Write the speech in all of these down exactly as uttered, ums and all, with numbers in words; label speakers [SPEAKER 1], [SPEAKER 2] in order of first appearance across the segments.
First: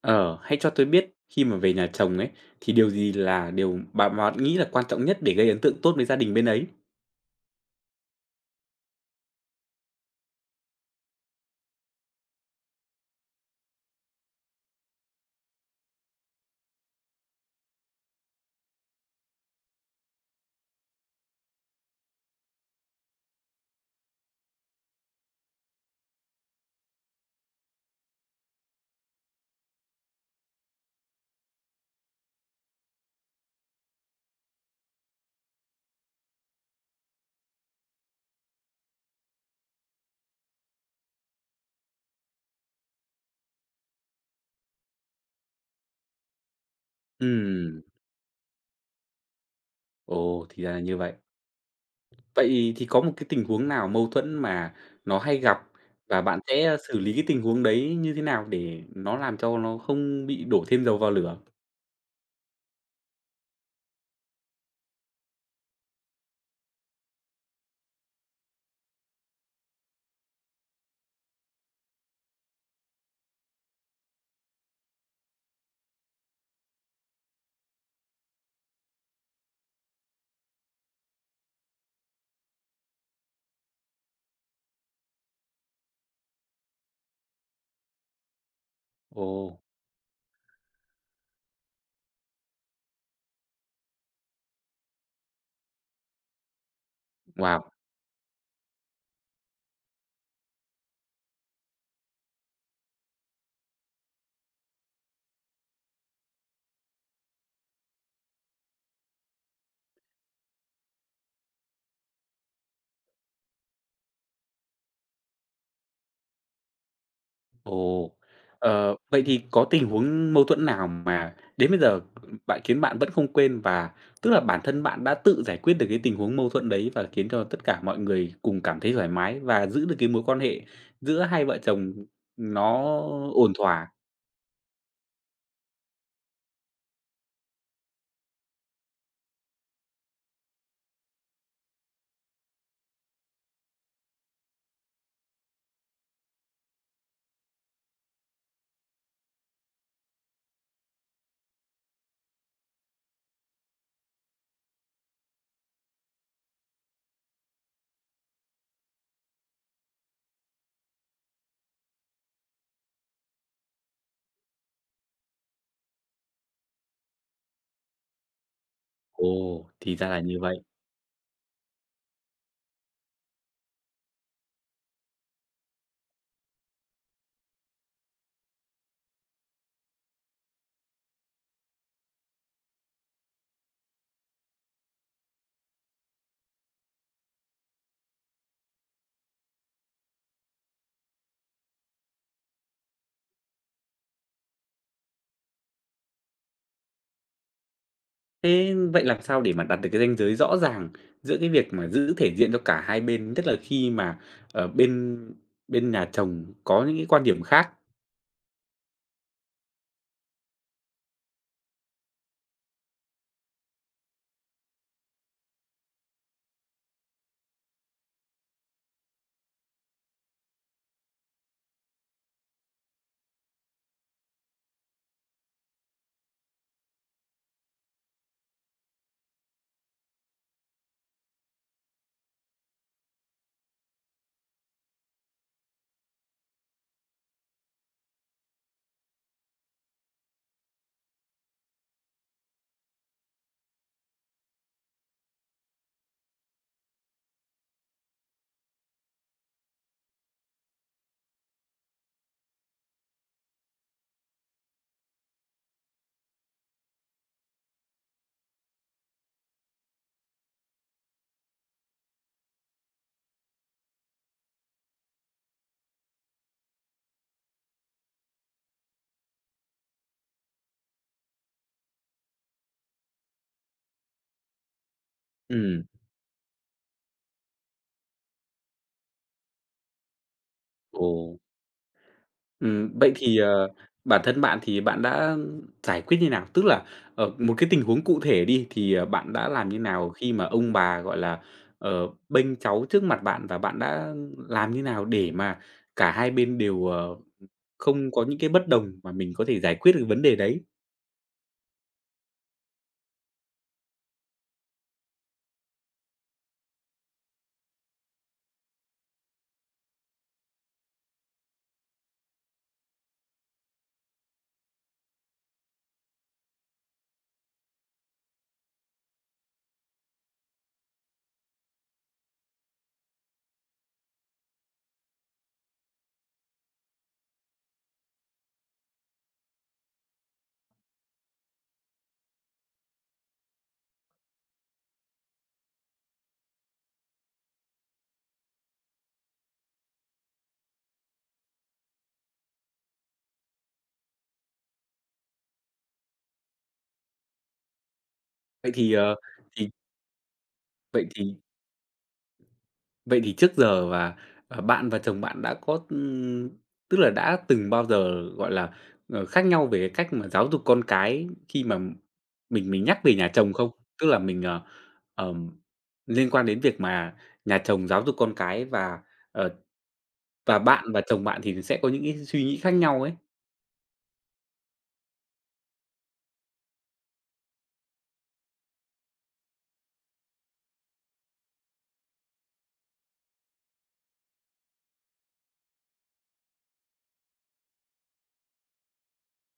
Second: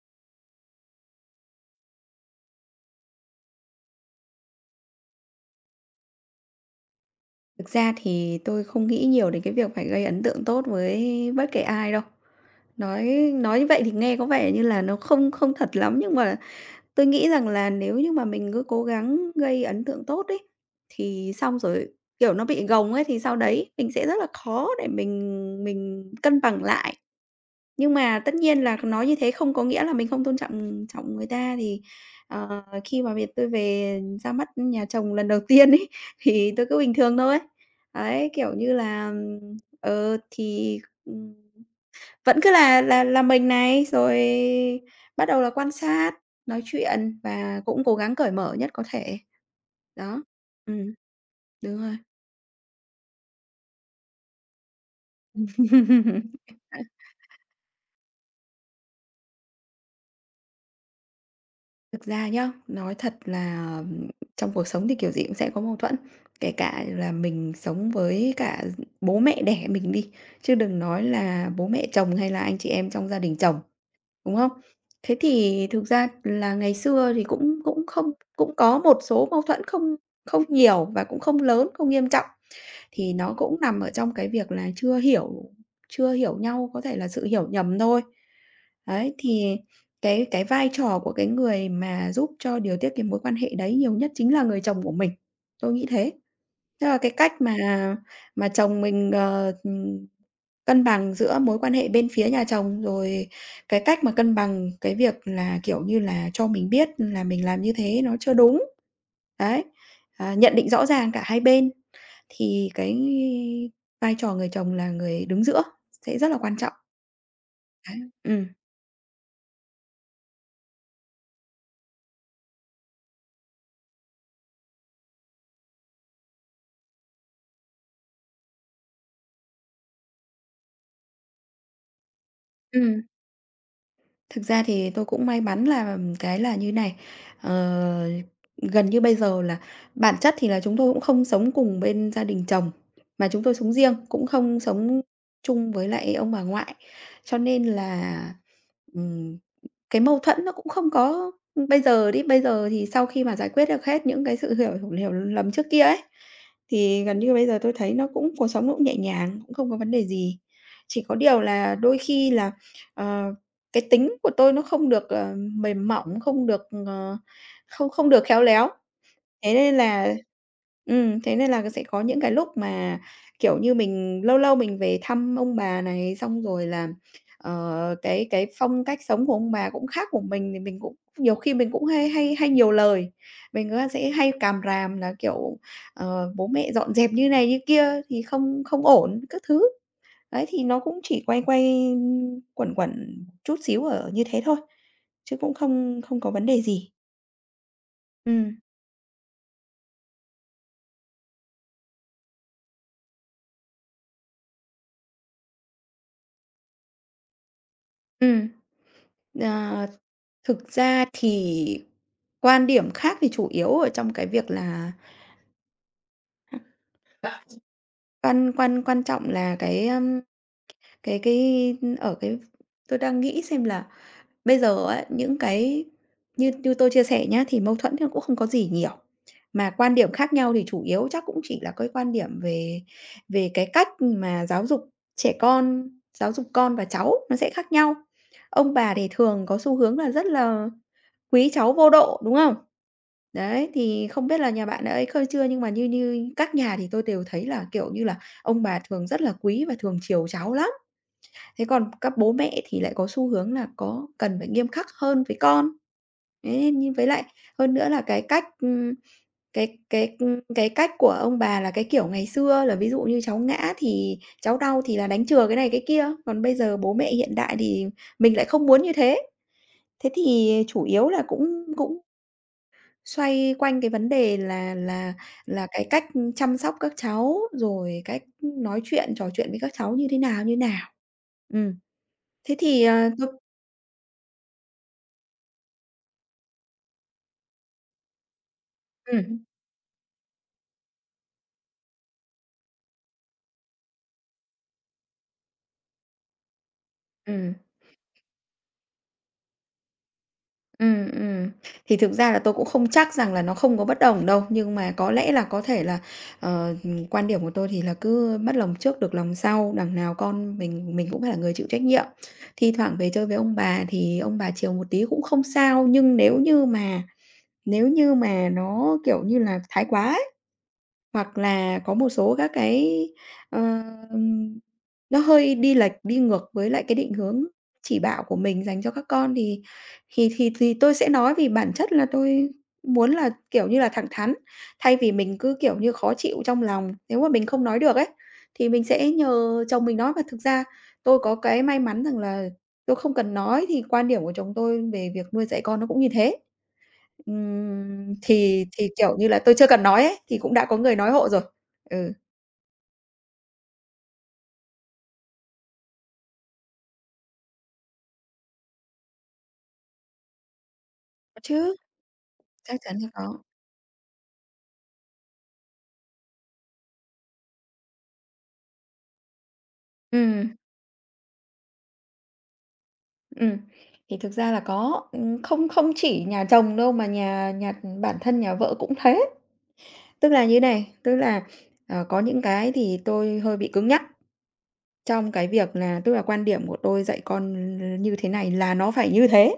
[SPEAKER 1] Ờ, Hãy cho tôi biết khi mà về nhà chồng ấy, thì điều gì là điều bạn mà bạn nghĩ là quan trọng nhất để gây ấn tượng tốt với gia đình bên ấy?
[SPEAKER 2] Thực ra thì tôi không nghĩ nhiều đến cái việc phải gây ấn tượng tốt với bất kể ai đâu. Nói nói như vậy thì nghe có vẻ như là nó không không thật lắm, nhưng mà tôi nghĩ rằng là nếu như mà mình cứ cố gắng gây ấn tượng tốt ấy, thì xong rồi, kiểu, nó bị gồng ấy, thì sau đấy mình sẽ rất là khó để mình mình cân bằng lại. Nhưng mà tất nhiên là nói như thế không có nghĩa là mình không tôn trọng trọng người ta, thì, ờ, khi mà việc tôi về ra mắt nhà chồng lần đầu tiên ấy, thì tôi cứ bình thường thôi. Ấy, kiểu như là, ừm, ờ, thì, ừm, vẫn cứ là là là mình này, rồi bắt đầu là quan sát, nói chuyện và
[SPEAKER 1] Ừm,
[SPEAKER 2] cũng cố gắng cởi mở nhất có thể. Đó.
[SPEAKER 1] ồ, thì ra là
[SPEAKER 2] Ừm,
[SPEAKER 1] như vậy.
[SPEAKER 2] đúng rồi.
[SPEAKER 1] Vậy thì có một cái tình huống nào mâu thuẫn mà nó hay gặp và bạn sẽ xử lý cái tình huống đấy như thế nào để nó làm cho nó không bị đổ thêm dầu vào lửa?
[SPEAKER 2] Thực ra nhá, nói thật là, ừm, trong cuộc sống thì kiểu gì cũng sẽ có mâu thuẫn, kể cả là mình sống với cả bố mẹ đẻ mình đi, chứ đừng nói là bố mẹ chồng hay là anh chị em trong gia đình chồng, đúng không? Thế thì thực ra là ngày xưa thì cũng cũng không cũng có một số mâu thuẫn không không nhiều và cũng không lớn, không nghiêm trọng. Thì nó cũng nằm ở trong cái việc là chưa hiểu chưa hiểu nhau, có thể là sự hiểu nhầm thôi. Đấy,
[SPEAKER 1] Ồ,
[SPEAKER 2] thì cái cái vai trò của cái người mà giúp cho điều tiết cái mối quan hệ đấy nhiều nhất chính là người chồng của mình, tôi nghĩ thế. Tức là cái cách mà
[SPEAKER 1] wow!
[SPEAKER 2] mà chồng mình, ờ, ừm, cân bằng giữa mối quan hệ bên phía nhà chồng, rồi cái cách mà cân bằng cái việc là, kiểu như là, cho mình biết là mình làm như thế nó chưa đúng. Đấy, à, nhận định rõ ràng cả hai bên. Thì cái vai trò người chồng là người đứng giữa sẽ rất là quan trọng. Đấy,
[SPEAKER 1] Ồ,
[SPEAKER 2] ừm.
[SPEAKER 1] ờ, vậy thì có tình huống mâu thuẫn nào mà đến bây giờ bạn khiến bạn vẫn không quên và tức là bản thân bạn đã tự giải quyết được cái tình huống mâu thuẫn đấy và khiến cho tất cả mọi người cùng cảm thấy thoải mái và giữ được cái mối quan hệ giữa hai vợ chồng nó ổn thỏa?
[SPEAKER 2] Thực ra thì tôi cũng may mắn là cái là như này, ờ, gần như bây giờ là bản chất thì là chúng tôi cũng không sống cùng bên gia đình chồng, mà chúng tôi sống riêng, cũng không sống chung với lại ông bà ngoại. Cho nên là, ừm, cái mâu thuẫn nó cũng không có bây giờ đi, bây giờ thì sau khi mà giải quyết được hết những cái sự hiểu hiểu lầm trước kia ấy, thì gần như bây giờ tôi thấy nó cũng cuộc sống nó cũng nhẹ nhàng, cũng không có vấn đề gì. Chỉ có điều là đôi khi là, ờ cái tính của tôi nó không được, ờ, mềm mỏng, không được, ờ, không không được khéo léo. Thế
[SPEAKER 1] Ồ,
[SPEAKER 2] nên
[SPEAKER 1] thì ra
[SPEAKER 2] là
[SPEAKER 1] là như vậy.
[SPEAKER 2] ừm, Thế nên là sẽ có những cái lúc mà, kiểu như, mình lâu lâu mình về thăm ông bà này, xong rồi là, ờ, cái cái phong cách sống của ông bà cũng khác của mình thì mình cũng nhiều khi mình cũng hay hay hay nhiều lời. Mình á sẽ hay càm ràm là, kiểu, ờ, "Bố mẹ dọn dẹp như này như kia thì không không ổn" các thứ. Đấy, thì nó cũng chỉ quay quay, quẩn quẩn chút xíu ở như thế thôi, chứ cũng không không có vấn đề gì. Ừ,
[SPEAKER 1] Thế vậy làm sao để mà đặt được cái ranh giới rõ ràng giữa cái việc mà giữ thể diện cho cả hai bên, nhất là khi mà ở bên bên nhà chồng có những cái quan điểm khác?
[SPEAKER 2] ừm, ờ, thực ra thì quan điểm khác thì chủ yếu ở trong cái việc là quan quan quan trọng là cái, ưm, cái cái ở cái tôi đang nghĩ xem là bây giờ á, những cái như như tôi chia sẻ nhá, thì mâu thuẫn thì nó cũng không có gì nhiều, mà quan điểm khác nhau thì chủ yếu chắc cũng chỉ là cái quan điểm về về cái cách mà giáo dục trẻ con, giáo dục con và cháu nó sẽ khác nhau. Ông bà thì thường có xu hướng là rất là quý cháu vô độ, đúng không? Đấy, thì không biết là nhà bạn đã ấy khơi chưa nhưng mà như như các nhà thì tôi đều thấy là, kiểu như là, ông bà thường rất là quý và thường chiều cháu lắm. Thế còn các bố mẹ thì lại có xu hướng là có cần phải nghiêm khắc hơn với con. Đấy, nhưng với lại hơn nữa là cái cách, ừm, cái cái, ưm, cái cách của ông bà là cái kiểu ngày xưa là ví dụ như cháu ngã thì cháu đau thì là đánh chừa cái này cái kia, còn bây giờ bố mẹ hiện đại thì mình lại không muốn như thế. Thế thì chủ yếu là cũng cũng xoay quanh cái vấn đề là là là
[SPEAKER 1] Ừm,
[SPEAKER 2] cái cách chăm sóc các cháu, rồi cách nói chuyện, trò chuyện với các cháu như thế nào, như nào.
[SPEAKER 1] ồ.
[SPEAKER 2] Ừm, Thế thì,
[SPEAKER 1] Ừm,
[SPEAKER 2] ờ,
[SPEAKER 1] vậy
[SPEAKER 2] tôi.
[SPEAKER 1] thì, ờ, bản thân bạn thì bạn đã giải quyết như nào? Tức là, ở một cái tình huống cụ thể đi, thì, ờ, bạn
[SPEAKER 2] Ừm,
[SPEAKER 1] đã làm như nào khi mà ông bà, gọi là, ờ, bênh cháu trước mặt bạn? Và bạn đã làm như nào để mà cả hai bên đều, ờ,
[SPEAKER 2] ừm,
[SPEAKER 1] không có những cái bất đồng mà mình có thể giải quyết được vấn đề đấy?
[SPEAKER 2] ừm, ừm. Thì thực ra là tôi cũng không chắc rằng là nó không có bất đồng đâu, nhưng mà có lẽ là có thể là, ờ, ừm, quan điểm của tôi thì là cứ mất lòng trước được lòng sau, đằng nào con mình mình cũng phải là người chịu trách nhiệm. Thi thoảng về chơi với ông bà thì ông bà chiều một tí cũng không sao, nhưng nếu như mà nếu như mà nó, kiểu như là, thái quá ấy. Hoặc là có một số các cái, ờ, nó hơi đi lệch, đi ngược với lại cái định hướng chỉ bảo của mình dành cho các con thì thì thì thì tôi sẽ nói vì bản chất là tôi muốn là, kiểu như là, thẳng thắn, thay vì mình cứ, kiểu như, khó chịu trong lòng. Nếu mà mình không nói được ấy, thì mình sẽ nhờ chồng mình nói. Và thực ra tôi có cái may mắn rằng là tôi không cần nói thì quan điểm của chồng tôi về việc nuôi dạy con nó cũng như thế. Ừm, thì
[SPEAKER 1] Vậy
[SPEAKER 2] thì,
[SPEAKER 1] thì, ờ,
[SPEAKER 2] kiểu như là, tôi chưa
[SPEAKER 1] thì
[SPEAKER 2] cần nói ấy, thì cũng đã có người
[SPEAKER 1] vậy
[SPEAKER 2] nói hộ
[SPEAKER 1] thì
[SPEAKER 2] rồi. Ừ.
[SPEAKER 1] Vậy thì trước giờ và, ờ, bạn và chồng bạn đã có, ừm, tức là đã từng bao giờ, gọi là, ờ, khác nhau về cái cách mà giáo dục con cái
[SPEAKER 2] Có
[SPEAKER 1] khi
[SPEAKER 2] chứ,
[SPEAKER 1] mà mình
[SPEAKER 2] chắc
[SPEAKER 1] mình
[SPEAKER 2] chắn
[SPEAKER 1] nhắc
[SPEAKER 2] là
[SPEAKER 1] về nhà
[SPEAKER 2] có.
[SPEAKER 1] chồng không? Tức là mình, ờ, ờm, liên quan đến việc mà nhà chồng giáo dục con cái và, ờ,
[SPEAKER 2] Ừm,
[SPEAKER 1] và bạn và chồng bạn thì sẽ có những cái suy nghĩ khác nhau ấy.
[SPEAKER 2] ừm. Thì thực ra là có, ừm, không không chỉ nhà chồng đâu mà nhà nhà bản thân nhà vợ cũng thế. Tức là như này, tức là, ờ, có những cái thì tôi hơi bị cứng nhắc trong cái việc là tức là quan điểm của tôi dạy con như thế này là nó phải như thế.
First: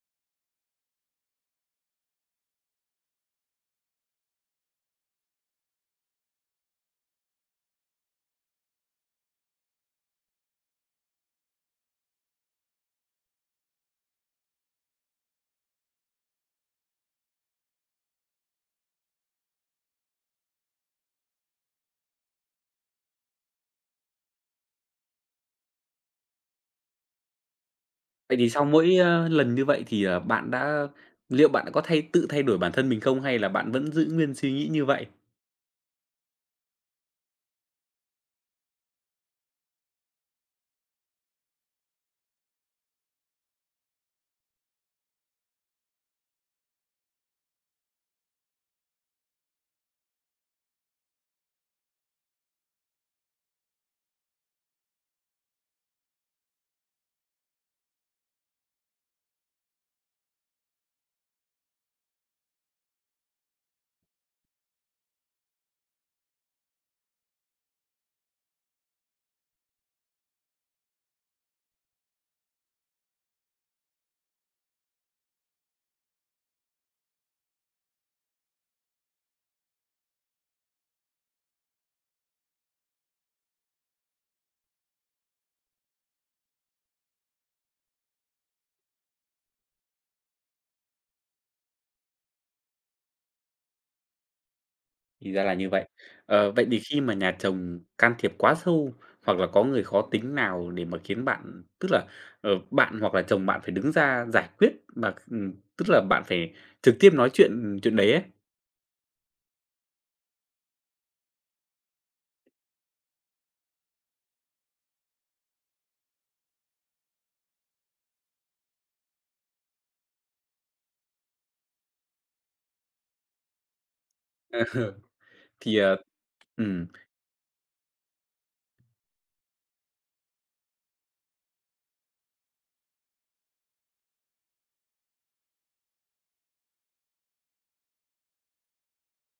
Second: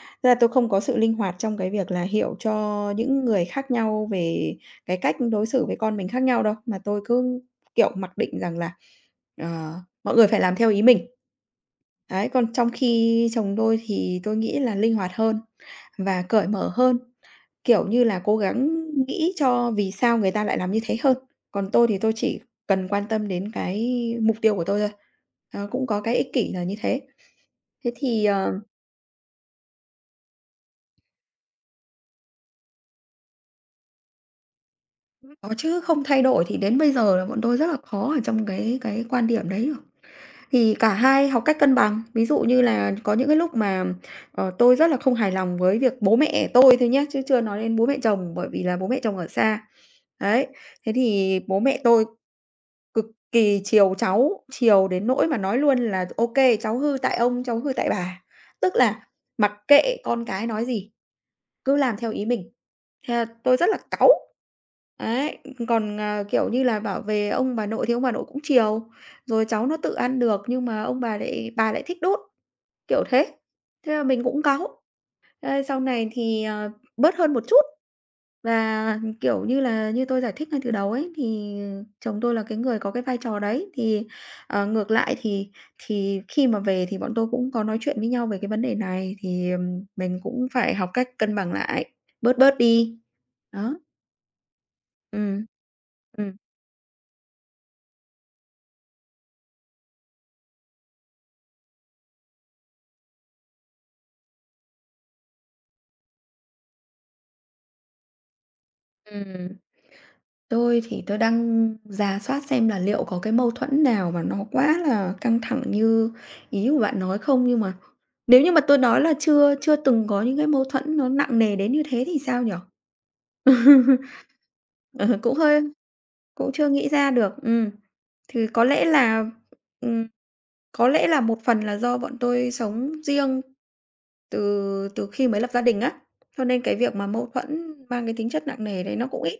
[SPEAKER 2] Thật ra tôi không có sự linh hoạt trong cái việc là hiểu cho những người khác nhau về cái cách đối xử với con mình khác nhau đâu, mà tôi cứ, kiểu, mặc định rằng là, ờ, mọi người phải làm theo ý mình. Đấy, còn trong khi chồng tôi thì tôi nghĩ là linh hoạt hơn và cởi mở hơn, kiểu như là, cố gắng nghĩ cho vì sao người ta lại làm như thế hơn. Còn tôi thì tôi chỉ cần quan tâm đến cái mục tiêu của tôi thôi, nó cũng có cái ích kỷ là như thế. Thế thì,
[SPEAKER 1] Vậy thì
[SPEAKER 2] ờ
[SPEAKER 1] sau mỗi, ơ, lần như vậy thì, ờ, bạn đã liệu bạn đã có thay tự thay đổi bản thân mình không hay là bạn vẫn giữ nguyên suy nghĩ như vậy?
[SPEAKER 2] Có chứ, không thay đổi thì đến bây giờ là bọn tôi rất là khó ở trong cái cái quan điểm đấy rồi. Thì cả hai học cách cân bằng, ví dụ như là có những cái lúc mà, ờ, tôi rất là không hài lòng với việc bố mẹ tôi thôi nhé chứ chưa nói đến bố mẹ chồng, bởi vì là bố mẹ chồng ở xa. Đấy, thế thì bố mẹ tôi cực kỳ chiều cháu, chiều đến nỗi mà nói luôn là "ok cháu hư tại ông, cháu hư tại bà." Tức là mặc kệ con cái nói gì, cứ làm theo ý mình. Thế là tôi rất là cáu. Đấy, còn, à, kiểu như là, bảo về ông bà nội thì ông bà nội cũng chiều, rồi cháu nó tự ăn được nhưng mà ông bà lại bà lại thích đút, kiểu thế. Thế là mình cũng cáu. Ê, sau này thì, ờ, bớt hơn một chút và, kiểu như là, như tôi giải thích ngay từ đầu ấy, thì chồng tôi là cái người có cái vai trò đấy. Thì, ờ, ngược lại thì thì khi mà về thì bọn tôi cũng có nói chuyện với nhau về cái vấn đề này, thì, ừm, mình cũng phải học cách cân bằng lại, bớt bớt đi. Đó, ừ,
[SPEAKER 1] Thì ra là như vậy.
[SPEAKER 2] ừ,
[SPEAKER 1] Ờ, vậy thì khi mà nhà chồng can thiệp quá sâu hoặc là có người khó tính nào để mà khiến bạn tức là, ờ, bạn hoặc là chồng bạn phải đứng ra giải quyết mà, ừm, tức là bạn phải trực tiếp nói chuyện chuyện đấy ấy,
[SPEAKER 2] ừm. Tôi thì tôi đang rà soát xem là liệu có cái mâu thuẫn nào mà nó quá là căng thẳng như ý của bạn nói không, nhưng mà nếu như mà tôi nói là chưa chưa từng có những cái mâu thuẫn nó nặng nề đến như thế thì sao nhỉ? Ờ, Cũng hơi
[SPEAKER 1] thì, ờ
[SPEAKER 2] cũng chưa
[SPEAKER 1] ừm.
[SPEAKER 2] nghĩ ra được, ừm. Thì có lẽ là, ừm, có lẽ là một phần là do bọn tôi sống riêng từ từ khi mới lập gia đình á, cho nên cái việc mà mâu thuẫn mang cái tính chất nặng nề đấy nó cũng ít.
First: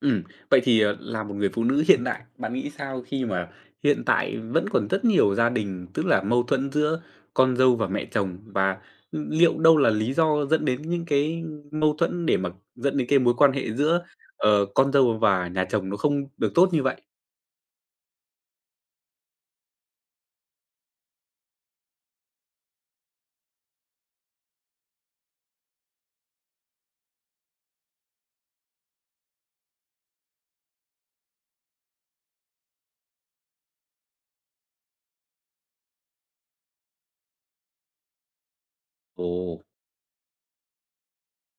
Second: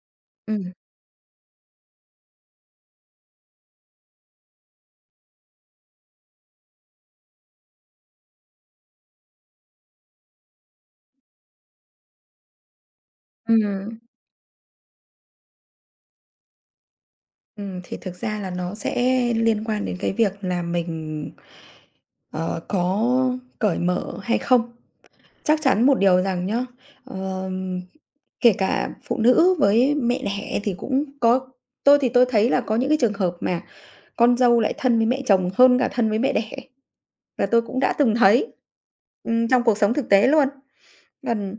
[SPEAKER 1] Ừ, vậy
[SPEAKER 2] Ừm,
[SPEAKER 1] thì, ờ, là một người phụ nữ hiện đại, bạn nghĩ sao khi mà hiện tại vẫn còn rất nhiều gia đình, tức là mâu thuẫn giữa con dâu và mẹ chồng? Và liệu đâu là lý do dẫn đến những cái mâu thuẫn để mà dẫn đến cái mối quan hệ
[SPEAKER 2] ừm,
[SPEAKER 1] giữa, ờ, con dâu và nhà chồng nó không được tốt như vậy?
[SPEAKER 2] ừm, thì thực ra là nó sẽ liên quan đến cái việc là mình, ờ, có cởi mở hay không. Chắc chắn một điều rằng nhá, ờm, kể cả phụ nữ với mẹ đẻ thì cũng có tôi thì tôi thấy là có những cái trường hợp mà con dâu lại thân với mẹ chồng hơn cả thân với mẹ đẻ, là tôi cũng đã từng thấy, ừm,
[SPEAKER 1] Ồ,
[SPEAKER 2] trong cuộc sống thực tế luôn. Gần.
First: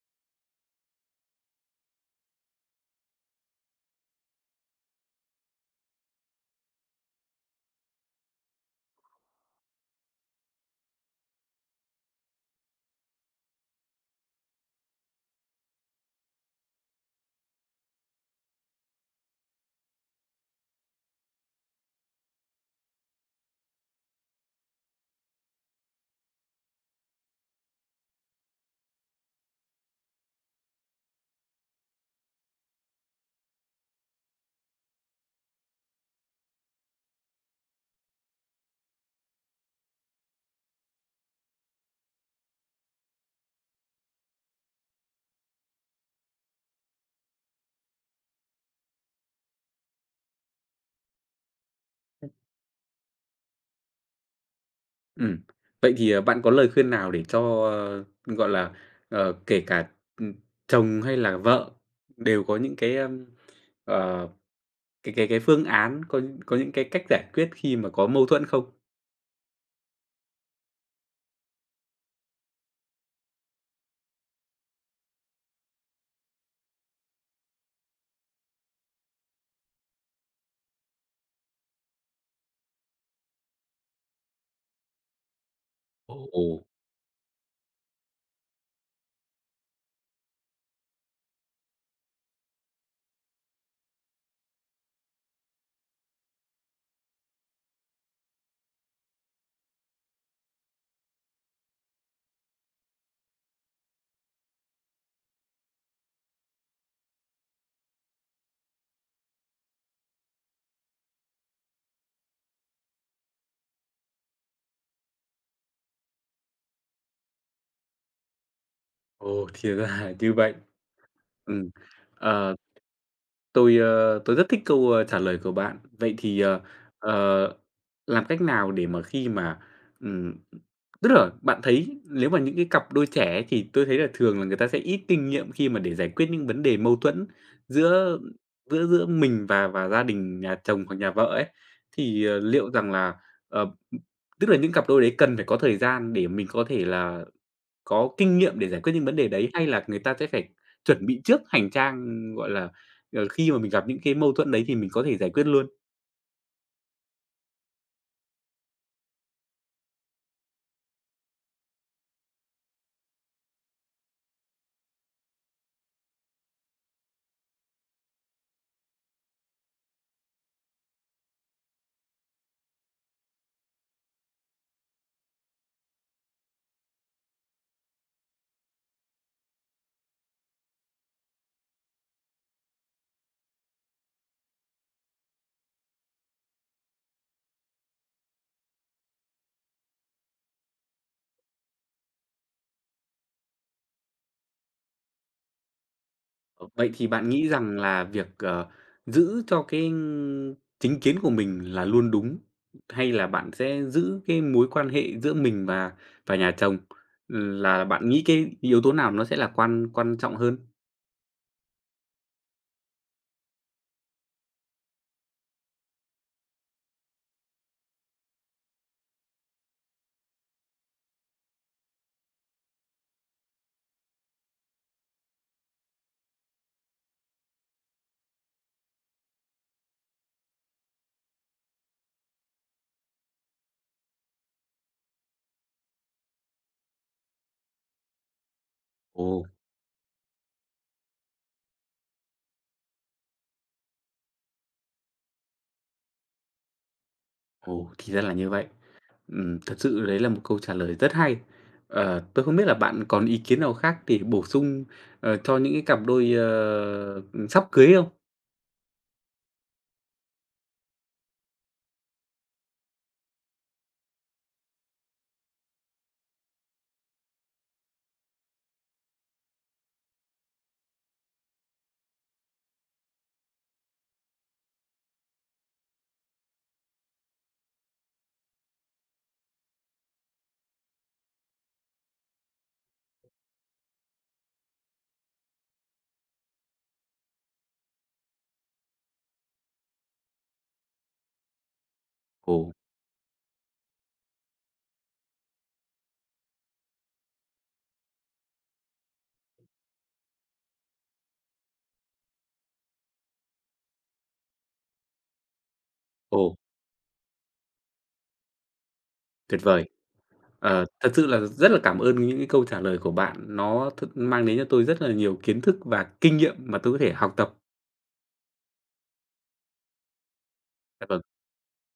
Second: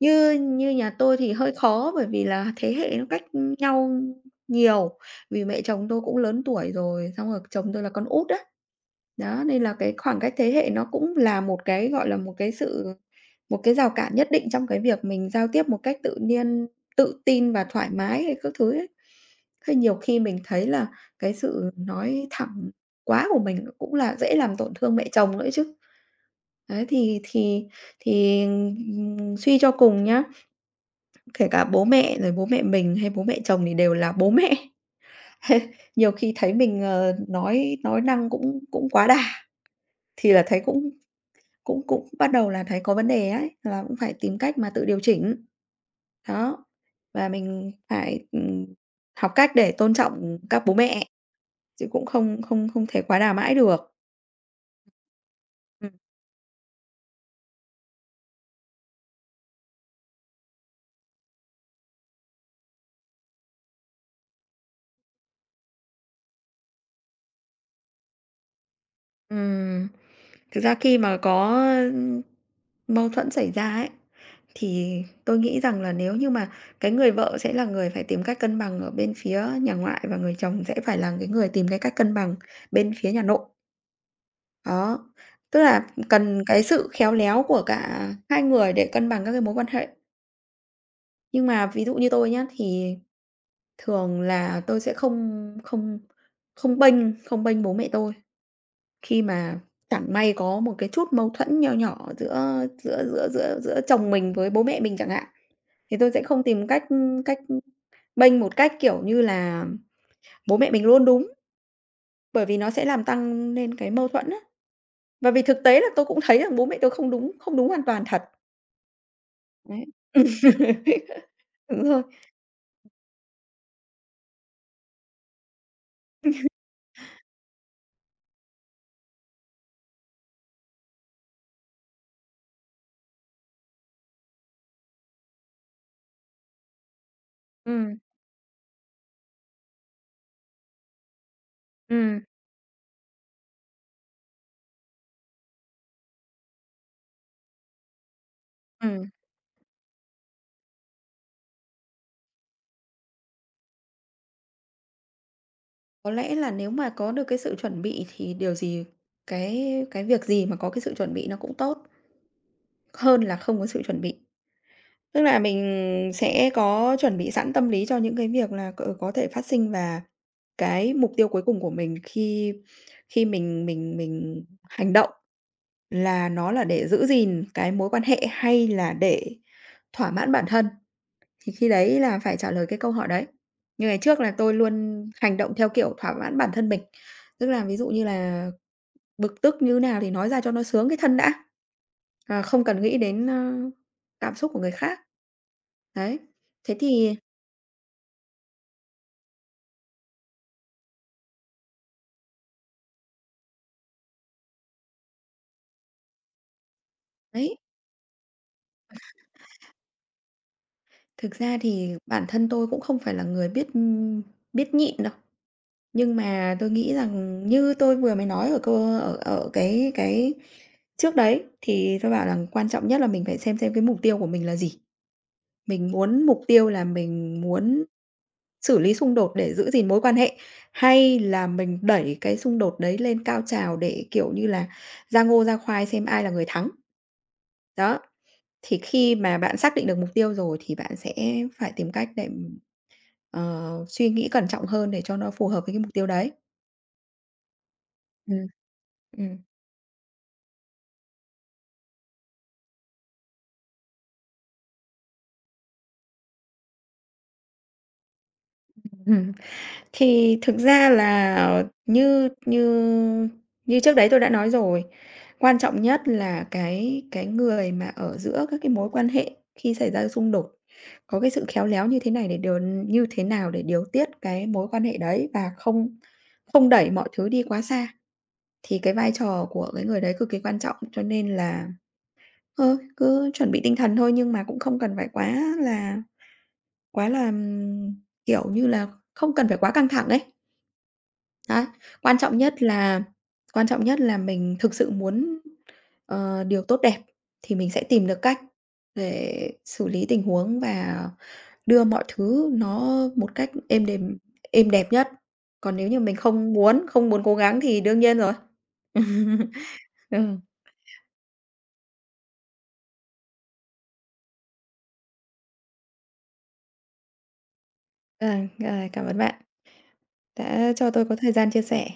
[SPEAKER 2] Như như nhà tôi thì hơi khó bởi vì là thế hệ nó cách nhau nhiều, vì mẹ chồng tôi cũng lớn tuổi rồi, xong rồi chồng tôi là con út á. Đó, nên là cái khoảng cách thế hệ nó cũng là một cái, gọi là, một cái sự một cái rào cản nhất định trong cái việc mình giao tiếp một cách tự nhiên, tự tin và thoải mái hay các thứ ấy. Thế nhiều khi mình thấy là cái sự nói thẳng quá của mình cũng là dễ làm tổn thương mẹ chồng nữa chứ. Đấy, thì thì thì, ừm, suy cho cùng nhá, kể cả bố mẹ rồi bố mẹ mình hay bố mẹ chồng thì đều là bố mẹ. Nhiều khi thấy mình, ờ, nói nói năng cũng cũng quá đà, thì là thấy cũng cũng cũng bắt đầu là thấy có vấn đề ấy, là cũng phải tìm cách mà tự điều chỉnh. Đó, và mình phải, ừm, học cách để tôn trọng các bố mẹ, chứ cũng không không không thể quá đà mãi được.
[SPEAKER 1] ừ. Vậy thì, ờ, bạn có lời khuyên nào để cho, ơ, gọi là, ờ, kể cả, ừm, chồng hay là vợ đều có những cái, ờ Cái cái cái phương án, có có những cái cách giải quyết khi mà có mâu thuẫn không?
[SPEAKER 2] Ừm, thực ra khi mà có, ưm, mâu thuẫn xảy ra ấy, thì tôi nghĩ rằng là nếu như mà cái người vợ sẽ là người phải tìm cách cân bằng ở bên phía nhà ngoại và người chồng sẽ phải là cái người tìm cái cách cân bằng bên phía nhà nội. Đó, tức là cần
[SPEAKER 1] Ồ.
[SPEAKER 2] cái sự khéo léo của cả hai người để cân bằng các cái mối quan hệ. Nhưng mà ví dụ như tôi nhá, thì thường là tôi sẽ không không không bênh không bênh bố mẹ tôi. Khi mà chẳng may có một cái chút mâu thuẫn nho nhỏ giữa giữa giữa giữa giữa chồng mình với bố mẹ mình chẳng hạn, thì tôi sẽ không tìm cách cách bênh một cách, kiểu như là, bố mẹ mình luôn đúng, bởi vì nó sẽ làm tăng lên cái mâu thuẫn á. Và vì thực tế là tôi cũng thấy rằng bố mẹ tôi không đúng không đúng hoàn toàn thật.
[SPEAKER 1] Ồ, thì ra
[SPEAKER 2] Đấy.
[SPEAKER 1] là như vậy. Ừm,
[SPEAKER 2] Đúng rồi.
[SPEAKER 1] ờ Tôi, ờ, tôi rất thích câu, ờ, trả lời của bạn. Vậy thì, ờ, ờ, làm cách nào để mà khi mà, ừm, tức là bạn thấy nếu mà những cái cặp đôi trẻ ấy thì tôi thấy là thường là người ta sẽ ít kinh nghiệm khi mà để giải quyết những vấn đề mâu thuẫn
[SPEAKER 2] Ừm,
[SPEAKER 1] giữa giữa giữa mình và và gia đình nhà chồng hoặc nhà vợ ấy.
[SPEAKER 2] ừm,
[SPEAKER 1] Thì, ờ, liệu rằng là, ờ, tức là những cặp đôi đấy cần phải có thời gian để mình có thể là có kinh nghiệm để giải quyết
[SPEAKER 2] ừm.
[SPEAKER 1] những vấn đề đấy, hay là người ta sẽ phải chuẩn bị trước hành trang, gọi là, ờ, khi mà mình gặp những cái mâu thuẫn đấy thì mình có thể giải quyết luôn?
[SPEAKER 2] Có lẽ là nếu mà có được cái sự chuẩn bị thì điều gì cái cái việc gì mà có cái sự chuẩn bị nó cũng tốt hơn là không có sự chuẩn bị. Tức là mình sẽ có chuẩn bị sẵn tâm lý cho những cái việc là c có thể phát sinh và cái mục tiêu cuối cùng của mình khi khi mình mình mình hành động là nó là để giữ gìn cái mối quan hệ hay là để thỏa mãn bản thân, thì khi đấy là phải trả lời cái câu hỏi đấy. Như ngày trước là tôi luôn hành động theo kiểu thỏa mãn bản thân mình. Tức là ví dụ như là bực tức như nào thì nói ra cho nó sướng cái thân đã, à, không cần nghĩ đến, ơ, cảm xúc của người khác. Đấy,
[SPEAKER 1] Ờ,
[SPEAKER 2] thế
[SPEAKER 1] Vậy thì
[SPEAKER 2] thì
[SPEAKER 1] bạn nghĩ rằng là việc, ờ, giữ cho cái chính kiến của mình là luôn đúng, hay là bạn sẽ giữ cái mối quan hệ giữa mình và và nhà chồng,
[SPEAKER 2] đấy,
[SPEAKER 1] là bạn nghĩ cái yếu tố nào nó sẽ là quan quan trọng hơn?
[SPEAKER 2] thực ra thì bản thân tôi cũng không phải là người biết, ưm, biết nhịn đâu, nhưng mà tôi nghĩ rằng như tôi vừa mới nói ở cô ở ở cái cái trước đấy, thì tôi bảo là quan trọng nhất là mình phải xem xem cái mục tiêu của mình là gì. Mình muốn mục tiêu là mình muốn xử lý xung đột để giữ gìn mối quan hệ, hay là mình đẩy cái xung đột đấy lên cao trào để, kiểu như là, ra ngô ra khoai xem ai là người thắng. Đó, thì khi
[SPEAKER 1] Ồ,
[SPEAKER 2] mà bạn xác định được mục tiêu rồi thì bạn sẽ phải tìm cách để, ờ, suy nghĩ cẩn trọng hơn để cho nó phù hợp với cái mục tiêu đấy.
[SPEAKER 1] ồ, thì ra là
[SPEAKER 2] Ừm.
[SPEAKER 1] như vậy.
[SPEAKER 2] Ừm.
[SPEAKER 1] Ừm, thật sự đấy là một câu trả lời rất hay. Ờ, tôi không biết là bạn còn ý kiến nào khác để bổ sung, ờ, cho những cái cặp đôi, ờ, sắp cưới không?
[SPEAKER 2] Ừm. Thì thực ra là như như như trước đấy tôi đã nói rồi, quan trọng nhất là cái cái người mà ở giữa các cái mối quan hệ khi xảy ra xung đột có cái sự khéo léo như thế này để điều như thế nào để điều tiết cái mối quan hệ đấy và không không đẩy mọi thứ đi quá xa, thì cái vai trò của cái người đấy cực kỳ quan trọng. Cho nên là, ờ, cứ chuẩn bị tinh thần thôi nhưng mà cũng không cần phải quá là quá là, ừm, kiểu như là, không cần phải quá căng thẳng ấy. Đấy, quan trọng nhất
[SPEAKER 1] Ồ,
[SPEAKER 2] là quan trọng nhất là mình thực sự muốn, ờ, điều tốt đẹp thì mình sẽ tìm được cách để xử lý tình huống và đưa mọi thứ nó một cách êm đềm êm đẹp nhất. Còn nếu như mình không
[SPEAKER 1] ồ,
[SPEAKER 2] muốn, không muốn cố gắng thì đương nhiên rồi.
[SPEAKER 1] tuyệt vời.
[SPEAKER 2] Ừ,
[SPEAKER 1] Ờ, thật sự là rất là cảm ơn những cái câu trả lời của bạn, nó thực mang đến cho tôi rất là nhiều kiến thức và kinh nghiệm mà tôi có thể học tập.
[SPEAKER 2] ờ, ờ, cảm ơn bạn đã cho tôi
[SPEAKER 1] Dạ
[SPEAKER 2] có
[SPEAKER 1] vâng.
[SPEAKER 2] thời gian chia sẻ.